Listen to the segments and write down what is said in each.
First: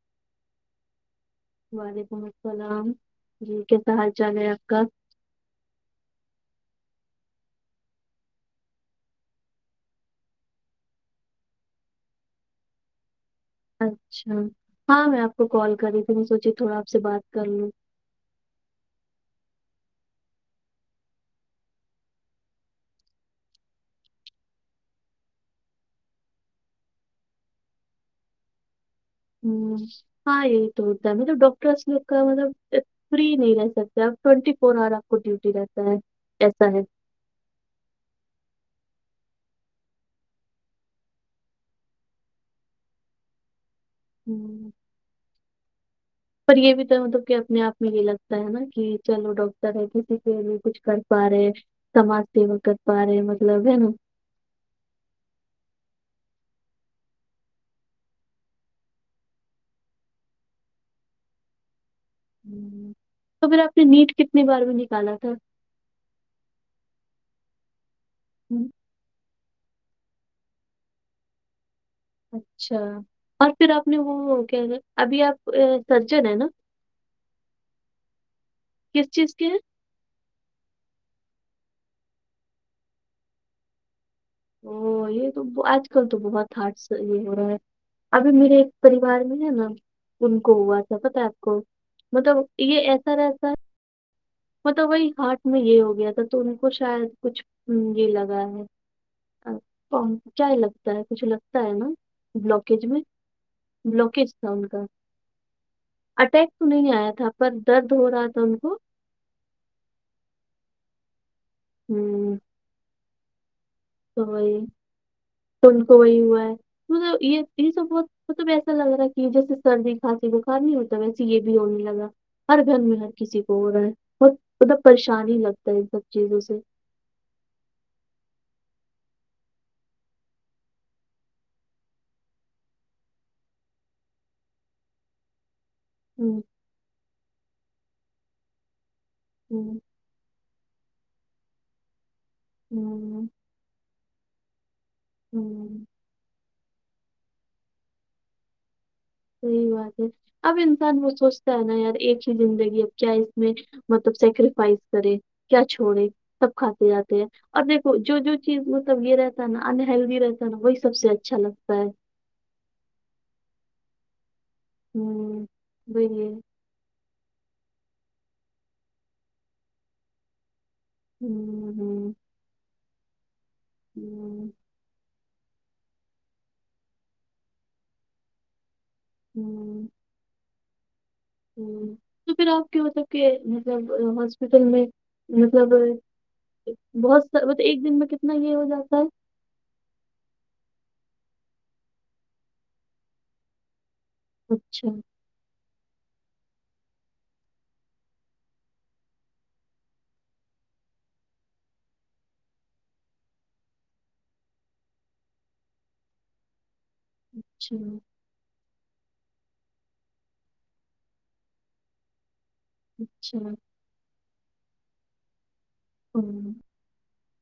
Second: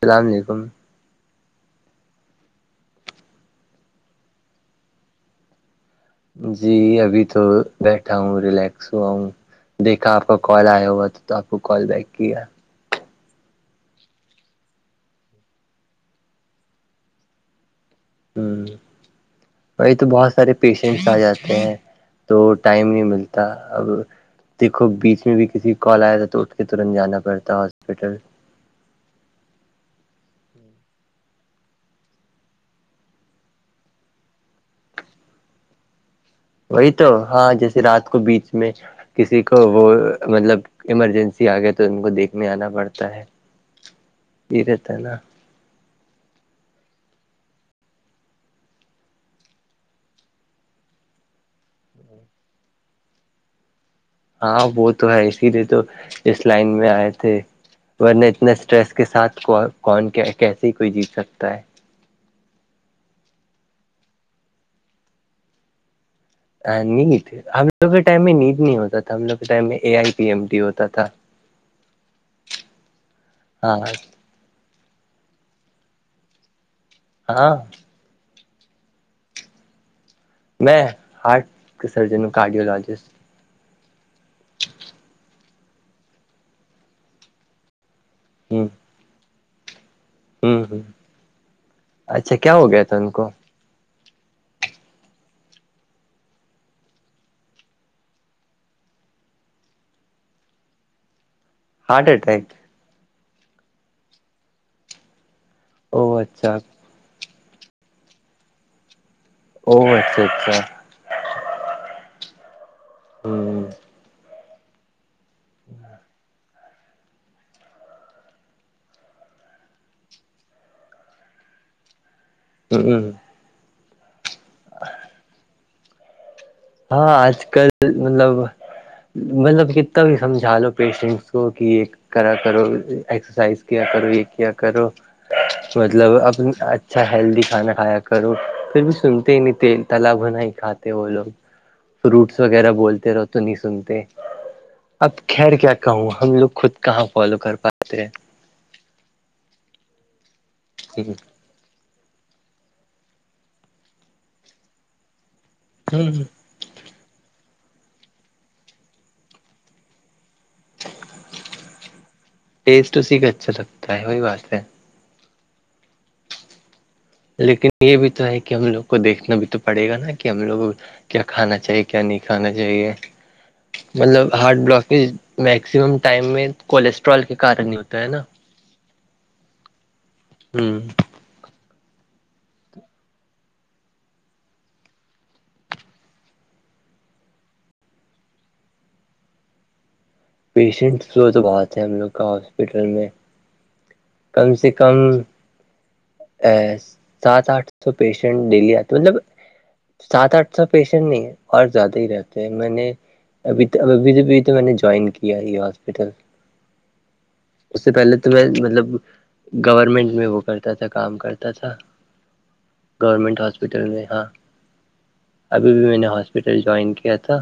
السلام علیکم وعلیکم السلام جی کیس حال چال ہے آپ کا جی ابھی تو بیٹھا ہوں ریلیکس ہوا ہوں دیکھا آپ کا کال آیا ہوا تھا تو آپ کو کال بیک کیا اچھا ہاں میں آپ کو کال کر رہی تھی میں سوچی تھوڑا آپ سے بات کر لوں ہ وہی تو بہت سارے پیشنٹس آ جاتے ہیں تو ٹائم نہیں ملتا اب دیکو بیچ میں بھی کسی کال آیا تھا تو اٹھ کے ترنت جانا پڑتا ہاسپٹل ہاں ہاں یہ توتا ہے مطب ڈاکٹرس ل کا مطلب فری نہیں رہ سکتے اب ٹوینٹی فور آور آپ کو ڈیوٹی رہتا ہے ایسا ہے وہی تو ہاں جیسے رات کو بیچ میں کسی کو وہ مطلب ایمرجنسی آ گیا تو ان کو دیکھنے آنا پڑتا ہے ہوں، یہیر نا پر یہ بھی تو مطلب کہ اپنے آپ میں یہ لگتا ہے نا کہ چلو ڈاکٹر ہے کسی کے لیے کچھ کر پا رہے سماج سیوا کر پا رہے ہیں مطلب ہے نا ہاں وہ تو ہے اسی لیے تو اس لائن میں آئے تھے ورنہ اتنے اسٹریس کے ساتھ کو کون کیسے کوئی جیت سکتا ہے ہ تو پھر آپ نے نیٹ کتنی بار بھی نکالا تھا ند ہم لوگ کے ٹائم میں نید نہیں ہوتا تھا ہم لوگ کے ٹائم میں A I P M duty ہوتا تھا اچھا اور پھر ہاں آپ نے وہ کیا ابھی آپ سرجن ہے نا ہاں کس چیز کی ہے میں ہارٹ کے سرجن ہوں کارڈیوولوجسٹ او یہ تو آج کل تو بہت ہارڈ سے یہ ہو رہا ہے ابھی میرے ہ ایک پریوار میں ہے نا ان کو ہ ہ ہوا تھا پت ہے آپ کو اچھا مطلب کیا ہو گیا یہ تھا ان ایسا کو رہتا ہے مطلب وہی ہاتٹ میں یہ ہو گیا تھا تو ان کو شاید کچھ یہ لگا ہے آ کم جاہی لبتا ہے بوھ ل نا ہارٹ اٹیک بلاکج میں بلاکج تھا ان کا او اٹیک اچھا تو نہیں آیا تھا پر درد ہو رہا تھا ان کو او اچھا اچھا ہوں ہوں تو وہی فن کو وہی ہوا ہے مب یہ یہ سب بہت مطلب ایسا لگ رہا ہے کہ جیسے سردی کھانسی بخار نہیں ہوتا ویسے یہ بھی ہونے لگا ہر گھر میں ہ ہر کسی کو ہو رہا ہے بہت مطلب پریشانی ہی لگتا ہے ان سب چیزوں سے ہاں آج کل مطلب مطلب کتنا بھی سمجھا لو پیشنٹس کو کہ ایک کرا کرو ایکسرسائز کیا کرو یہ کیا کرو مطلب اپ ہوں اچھا ہیلدی کھانا کھایا کرو پھر بھی سنتے ہی ہوں نہیں تیل تال بنا ہی کھاتے وہ لوگ فروٹس وغیرہ بولتے رہو ہوں تو نہیں سنتے اب خیر کیا ہوں کہوں ہم لوگ خود کہاں فالو کر پاتے ہیں صحیح بات ہے اب انسان ہیں وہ سوچ کہنا یار ایک ہی زندگی اب کیا اس میں مطلب سیکریفائس کرے کیا چھوڑے ہ سب کھاتے جاتے ہیں اور دیکھو جو جو چیز مطلب یہ رہتا ہے نا انہلدی رہ وہی سب سے اچھا لگتا ہے ٹیسٹ اس کا اچھا لگتا ہے ہی واسط ہے ہوں بے لیکن یہ بھی تو ہے کہ ہم لوگ کو دیکھنا بھی تو پڑے گا نا کہ ہم لوگ کیا کھانا ہوں چاہیے کیا ہوں نہیں کھانا چاہیے مطلب ہوں ہارٹ بلاک میکسیمم ٹائم میں کولسٹرول کے کار ہی ہوتا ہے نا ہوں ہوں ہ تو پھر آپ کے مطلب کہ مطلب ہاسپٹل میں مطلب بہت س مطلب ایک دن میں کتنا یہ ہو جاتا ہے پیشنٹس وہ تو بہت ہے ہم لوگ کا ہاسپٹل میں کم سے اچھا کم ا سات آٹھ سو پیشنٹ ڈیلی آتے مطلب سات آٹھ سو پیشنٹ نہیں اور زیادہ ہی رہتے ہیں میں نے ابھی تو اب ابھی تو ابھی تو میں نے جوائن کیا ہے یہ ہاسپٹل اچھا اس سے پہلے تو میں مطلب گورنمنٹ میں وہ کرتا تھا کام کرتا تھا اچھا گورنمنٹ ہاسپٹل میں ہاں ابھی بھی میں نے ہوں ہاسپٹل جوائن کیا تھا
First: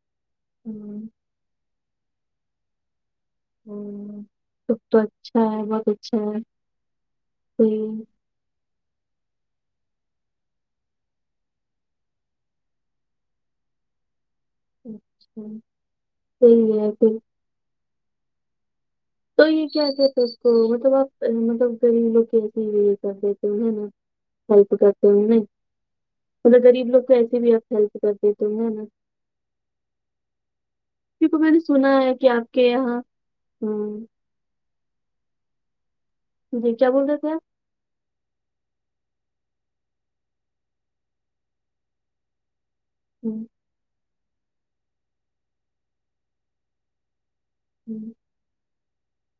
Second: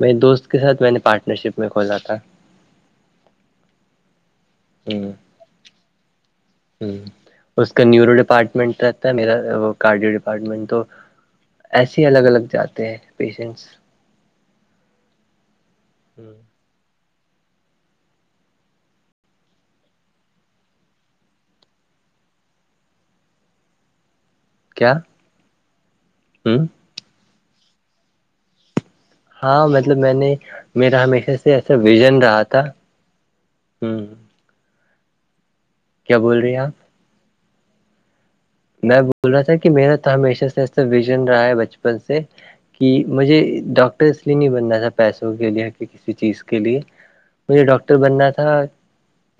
میرے دوست کے ساتھ میں نے ہوں پارٹنر شپ میں کھولا تھا ہ سب تو ہ اچھا ہے بہت اچھا ہے ہ اس کا صحیح نیورو ڈپارٹمنٹ تھا میرا وہ کارڈیو ڈپارٹمنٹ تو ایسے ہی الگ الگ جاتے ہیں پیشنٹس اچھا ٹھیک ہے پھر تو یہ کیا کہتے اس کو مطلب آپ مطلب غریب لوگ کیسے ہی یہ کر دیتے ہو ہیں نا [unintelligible] ہیلپ کرتے ہوں میں ہ مطلگر غریب لوگ کی ایسے بھی آپ ہیلپ کر دیتےوں ن ہاں مطلب میں نے میرا ہمیشہ میں سے نے ایسا سنا ہے وژن کہ رہا آپ تھا کے یہاں ہ ہوں کیا بول رہی ہیں جی کیا آپ بول رہے تھے آپ میں بول رہا تھا کہ میرا تو ہمیشہ سے ایسا وژن رہا ہے بچپن سے کہ مجھے ہوں، ڈاکٹر اس لیے نہیں بننا تھا پیسوں کے لیے کہ کسی چیز کے لیے مجھے ڈاکٹر ہوں، بننا تھا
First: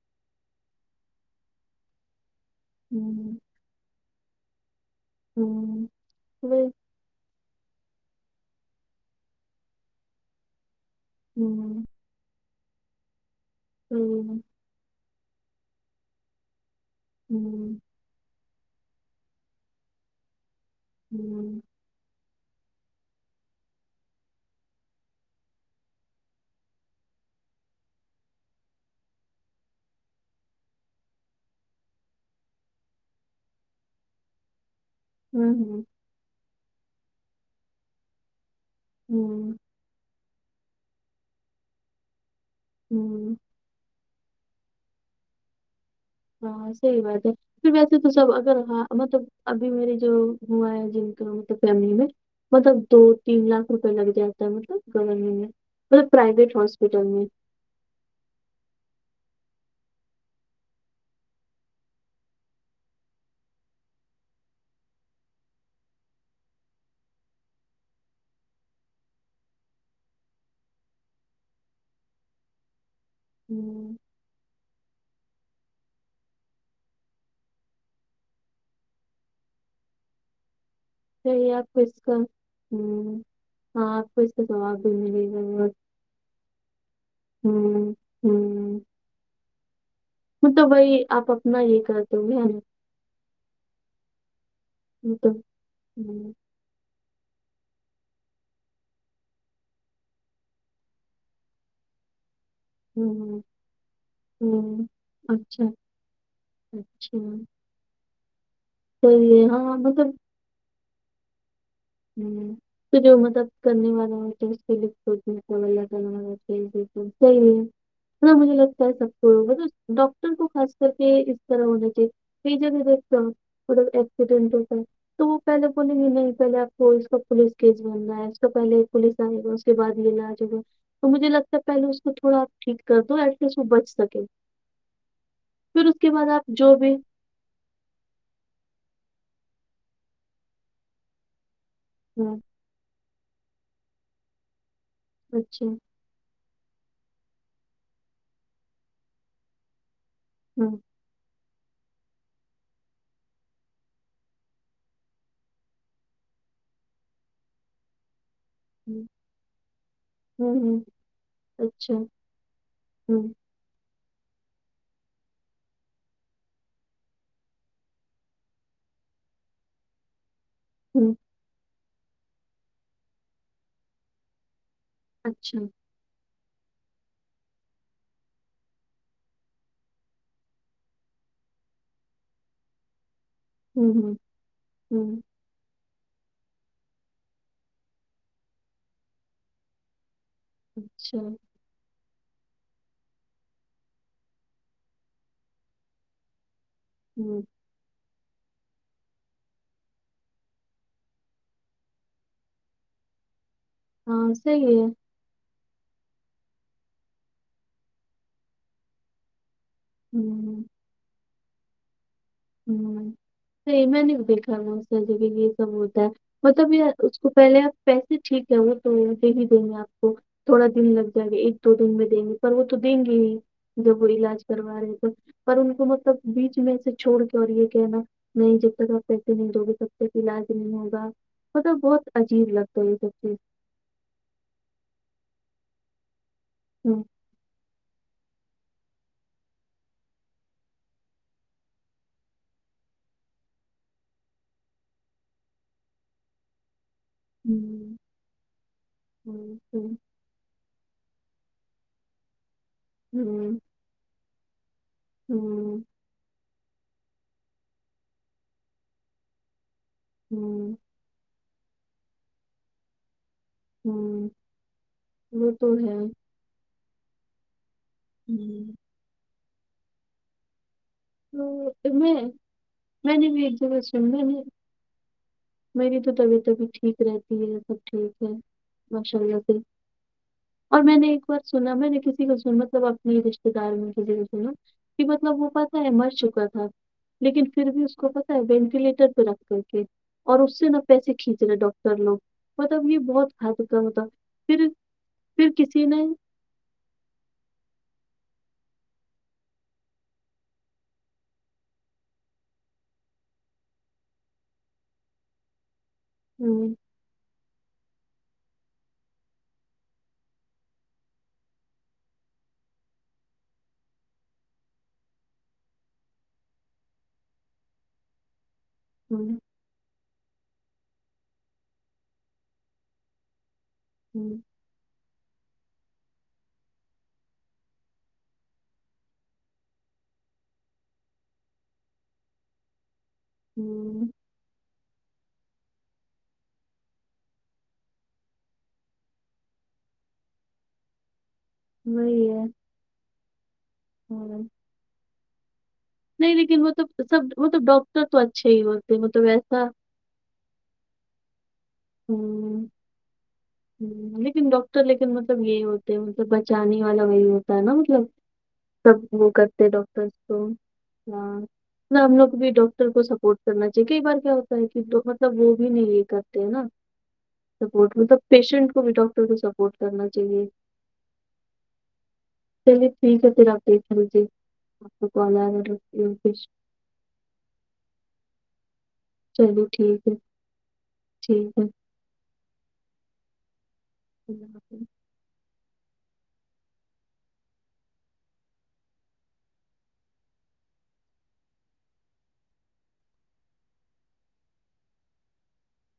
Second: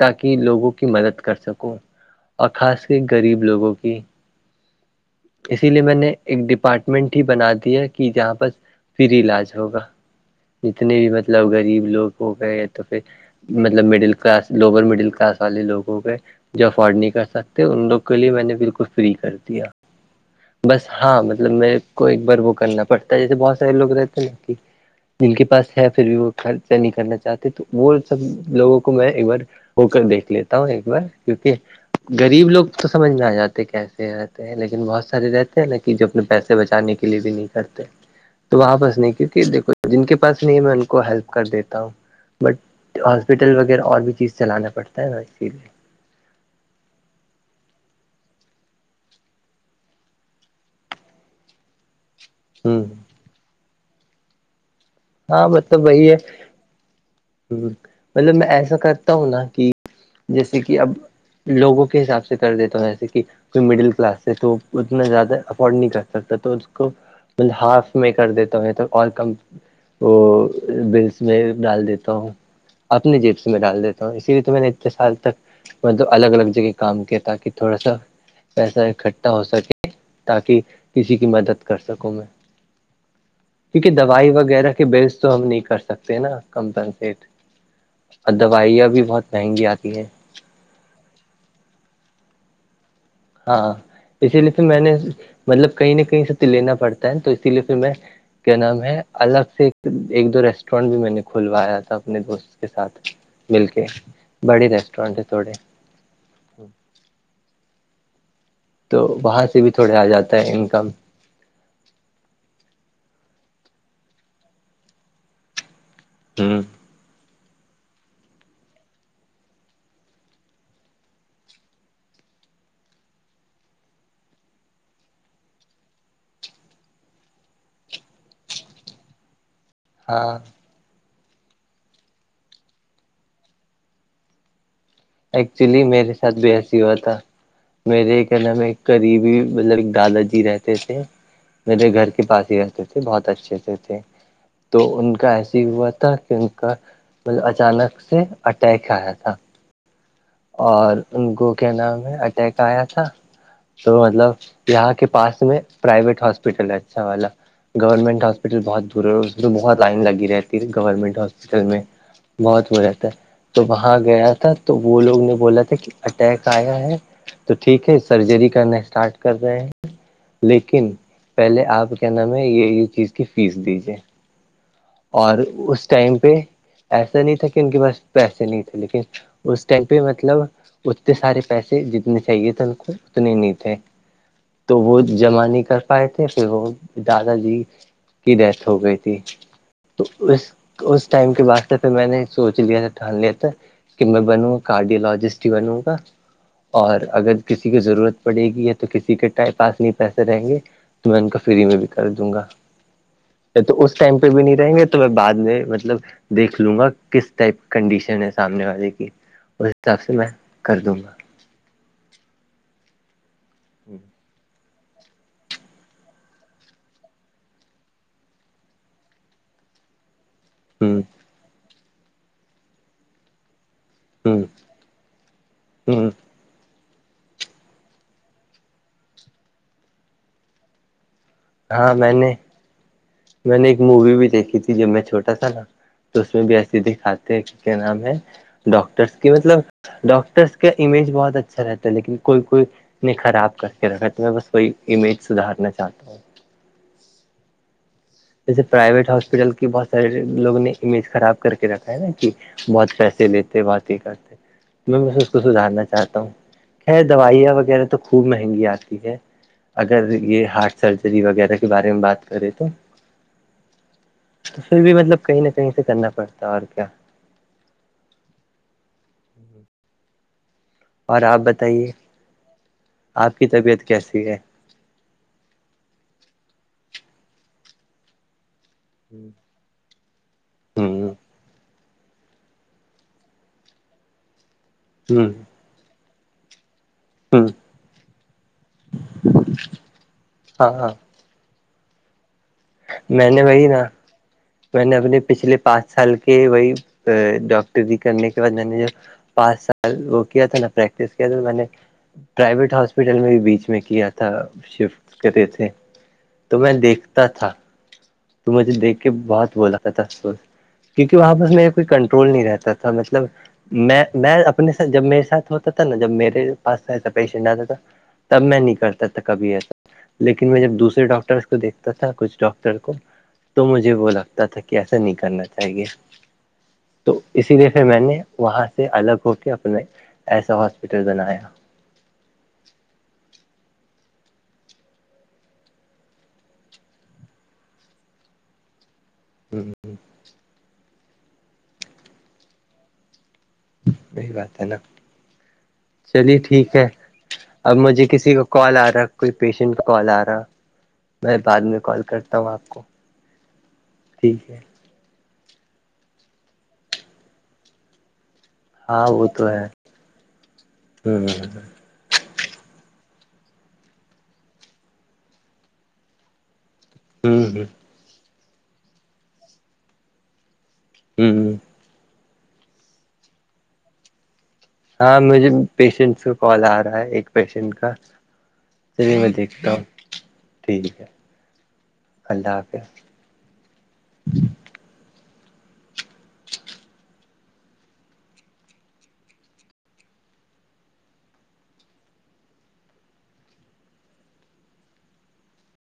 تاکہ لوگوں کی مدد کر سکوں اور خاص کے ہوں، غریب لوگوں کی اسی لیے ہوں، میں نے ایک ہوں، ڈیپارٹ منٹ ہی بنا دیا کہ جہاں پر فری علاج ہوگا جتنے بھی مل مطلب ہوں، غریب لوگ ہو گئے تو پھر مطلب ہوں، مڈل ہوں، کلاس لوور مڈل کلاس والے لوگوں کے جو افورڈ نہیں کر سکتے ان لوگ کے لیے میں نے بالکل فری کر دیا بس ہاں مطلب ہوں، میں کو ایک بار وہ کرنا پڑتا ہے جیسے بہت سارے لوگ رہتے ہیں نا کہ جن کے پاس ہے پھر بھی وہ خرچہ نہیں کرنا چاہتے تو وہ سب لوگوں کو میں ایک بار ہو کر دیکھ لیتا ہوں ایک بار کیونکہ غریب لوگ تو سمجھ میں آ جاتے کیسے رہتے ہیں لیکن بہت سار رہتے ہیں نا ہوں، کہ جب پیسے بچانے کے لیے بھی نہیں کرتے تو وہاں بس نہیں کیکہ ہوں، دیکھو جن کے پاس نہیں ہے میں ان کو ہیلپ کر دیتا ہوں بٹ ہوں، ہاسپٹل وغیرہ اور بھی چیز چلانا پڑتا ہے ہوا اس چیز ہاں سی بات ہے پھر ویسے تو سب اگر ہاں مطلب ابھی میری جو ہوا ہے جن کا مطلب فیملی میں مطلب ہ دو تین لاکھ روپئے لگ جاتا ہے مطلب گورنمنٹ ہاں میں مطلب پرائیویٹ ہاسپٹل میں ہ مطلب میں ایسا کرتا ہوں نا کہ جیسے کہ اب لوگوں کے حساب سے کر دیتا ہوں جیسے کہ کوئی مڈل کلاس ہے تو اتنا زیادہ افورڈ نہیں کر سکتا تو اس کو طل ہاف میں کر دیتا ہے تو اور کم وہ بلس میں ڈال دیتا ہوں اپنے جیب سے میں ڈال دیتا ہوں اسی لیے تو میں نے اتنے سال تک مطلب الگ الگ جگہ کام کیا تاکہ تھوڑا سا پیسہ اکٹھا ہو سکے تاکہ کسی کی چلیے مدد آپ کر کو اس سکوں کا میں ہوں، کیونکہ ہاں آپ کو دوائی اس کا وغیرہ ثواب کے بھی بیس ملے تو گا ہم نہیں بہت کر سکتے نا کم پنٹ ہوں، اور دوائیاں بھی بہت مہنگی آتی ہیں ہ تو وہائی آپ اپنا یہ کر دو گےا ہاں اسی لیے پھر میں نے مطلب کہیں نہ کہیں ہوں سے تو لینا پڑتا ہے تو اسی لیے پھر میں کیا نام ہے الگ سے ایک دو ریسٹورینٹ بھی میں نے کھلوایا تھا اپنے دوست کے ساتھ ہوں مل کے بڑی ہوں ریسٹورینٹ ہے تھوڑے اچھا اچھا تو صحیح ہے وہاں سے بھی ہاں تھوڑے آ مطلب جاتا ہے انکم ہ تو جو مدد کرنے والا ہے تو اس کے لیلہال ہوں سی ہ مجھے لگتا ہے سب کو مطلب ڈاکٹر کو خاص کر کے اس طرح ہونا چاہیے یہ ج دتا وہ ایکسیڈینٹ ہو جائے تو وہ پہے بلی گ نہیں پہے وہ اس کا پولیس کیس بننا ہے اس کو پہلے پوولس آئے گا اس کے بد یہ ہاں علاج ہوگا تو مجھے لگتا ہے پہلے اس کو تھوڑا آپ ٹھیک کر دو ایٹ لیسٹ وہ بچ سکے ایکچولی پھر اس کے میرے بعد ساتھ آپ بھی جو ایسی ہوا تھا میرے کیا ن میں ایک قریبی مطلب دادا جی رہتے تھے میرے گھر کے پاس ہی رہتے تھے بہت اچھے سے تھے تو ان کا ایسی اچھا ہوا تھا کہ ان کا اچانک سے اٹیک آیا تھا ہوں اور ان کو کیا نام ہے اٹیک آیا تھا تو مطلب یہاں کے پاس میں پرائیویٹ ہاسپٹل ہے اچھا والا گورنمنٹ ہاپ ہپٹل بہت دور ہوں اور اس میں بہت لائن لگی رہتی ہوں ہے ہوں گورنمنٹ ہاسپٹل میں اچھا بہت ہو جاتتا ہے ہوں تو وہاں گیا تھا تو وہ لوگ نے بولا تھا کہ اٹیک آیا ہے تو ٹھیک ہے سرجری کرنا اسٹارٹ کر رہے ہیں لیکن ن ہوں پہلے آپ کیا نام ہے یہ یہ چیز کی فیس دیجیے اور اچھا اس ٹائم پہ ایسا نہیں تھا کہ ان کے پاس پیسے نہیں تھے لیکن اس ٹائم پہ مطلب اتنے سارے پیسے جتنے چاہیے تھ ان کو اتنے نہیں تھ ہوں ہوں تو وہ ہوں جمانی کر پائے تھے پھر وہ دادا جی کی ڈیتھ ہو گئی تھی تو اس اس اچھا ٹائم کے بعد پھر میں نے سوچ لیا تھا ٹان ل تھا کہ میں بنوں گا کارڈیولوجسٹ بنوں گا اور اگر ہوں کسی کی ضرورت پڑے گی ہے تو کسی کے ٹائم پاس نہیں پیسے رہیں گے تو میں ان کا فری میں بھی کر دوں گا تو اس ٹائم پہ ہاں بھی نہیں صحیح رہیں گے ہے تو بعد میں مطلب دیکھ لوں گا کس ٹائپ کنڈیشن ہے سامنے والے کی حساب سے میں ہوں کر دوں گا ہوں تو ا م بھی دیکھا م س ج بھی یہ سبتا مطلب اس کو پہلے آپ پیسے ٹھیک ہےئے تو دے ہی دیں گے آپ کو تھوڑا دن ہ لگ جائے گا ایک دو دن میں دیں گے پر وہ تو دیں گے ہی جب وہ ہ علاج کروا رہے تھے پر ان کو ہ مطلب بیچ میں سے چھوڑ کے اور یہ کہ نا نہیں جب تک آپ پیسے نہیں دو گے تب تک علاج نہیں ہوگا مطلب ہاں بہت میں نے عجیب لگتا ہے یہ سب چیز میں نے ایک مووی بھی دیکھی تھی جب میں چھوٹا تھا نا تو اس میں بھی ایسے وہ دکھاتے ہیں کہ کیا نام ہے ڈاکٹرس کے مطلب ڈاکٹرس کا امیج بہت اچھا رہتا ہے لیکن کوئی کوئی خراب کر کے رکھا تو میں بس وہی امیج سدھارنا چاہتا ہوں ہوں جیسے پرائیویٹ ہاسپٹل کی بہت سارے لوگ نے امیج خراب کر کے رکھا ہے نا کہ بہت پیسے لیتے بہات ہی کرتے میں اس کو سدھارنا چاہتا ہوں ہے دوائیاں وغیرہ تو خوب مہنگی آتی ہے اگر یہ ہارٹ سرج وغیرہ کے بارے میں بات کرے تو ہوں تو پھر بھی مطلب کہیں نہ کہیں سے کرنا پڑتا ہے اور کیا ہوں اور آپ بتائیے تو میں میں نے آپ کی بھی طبیعت س میں کیسی ہے نے میری تو طبیعت ابھی ٹھیک رہتی ہے سب ٹھیک ہے ماشاء اللہ سے ہ اور میں نے ایک ہ بار سنا میں نے کسی کو سن مطلب اپنے رشتے دار میں کسی کو سنا کہ مطلب وہ پتہ ہے مر چکا تھا ہ لیکن پھر بھی اس کو پتا ہے وینٹیلیٹر پہ رکھ کر کے اور اس سے ہاں نہ ہاں پیسے ھی ڈاکٹر لو مطلب یہ بہت میں نے فد وہی کا نا ہوتا پھر پھر کسی نے کہ وہی ڈاکٹری کرنے کے بعد میں نے جو پانچ سال وہ کیا تھا نا پریکٹس کیا تھا میں نے پرائیویٹ ہاسپٹل میں بھی بیچ میں کیا تھا شفٹ کرتے تھے تو میں ہوں دیکھتا تھا تو مجھے دیکھ کے بہت بولاتا تھا کیونکہ وہاں پر میر کوئی کنٹرول نہیں رہتا تھا مطلب میں میں اپنے ساتھ جب میرے ساتھ ہوتا تھا نا جب میرے پاس ایسا پیشنٹ آتا تھا تب میں نہیں کرتا تھا ہوں کبھی ایسا لیکن میں جب دوسرے ڈاکٹرس کو دیکھتا تھا کچھ ڈاکٹر کو تو مجھے وہ ہوں لگتا تھا کہ ایسا نہیں کرنا چاہیے تو اسی لیے پھر میں نے وہاں سے الگ ہو کے اپنے ایسا ہاسپیٹل بنایا ہوں ہوں ہاں وہی ہے وہی ہاں بات ہے نا نہیں چلیے لیکن وہ ٹھیک تو ہے سب وہ تو اب ڈاکٹر مجھے تو کسی کو اچھے ہی کال آ ہوتے رہا ہیں ہے مطلب کوئی ایسا پیشنٹ کا کال آ رہا میں بعد میں کال کرتا ہوں آپ کو ہ نہیںیک ٹھیک ہے ڈاک تو لیکن مطلب یہی ہوتے ہیں مطلب بچانے والا وہی ہوتا ہے نا مطلب ہاں سب وہ تو ہے کرتے ڈاکٹرس کو ہ نہا ہم لوگ بھی ڈاکٹر کو سپورٹ کرنا چاہیے کئی بار کیا ہوتا ہے کہ مطلب وہ بھی نہیں یہ کرتے ہیں نا ہوں سپورٹ مطلب پیشنٹ کو بھی ڈاکٹر کو سپورٹ کرنا چاہیے ہوں چلیےٹھیک ہے پھر آپ کے جی ہاں مجھے پیشنٹ سے کال آ رہا ہے ایک پیشنٹ کا چلیے میں دیکھتا ہوں ٹھیک ہے ٹھیک ہے ٹھیک ہے اللہ حافظ اللہ حافظ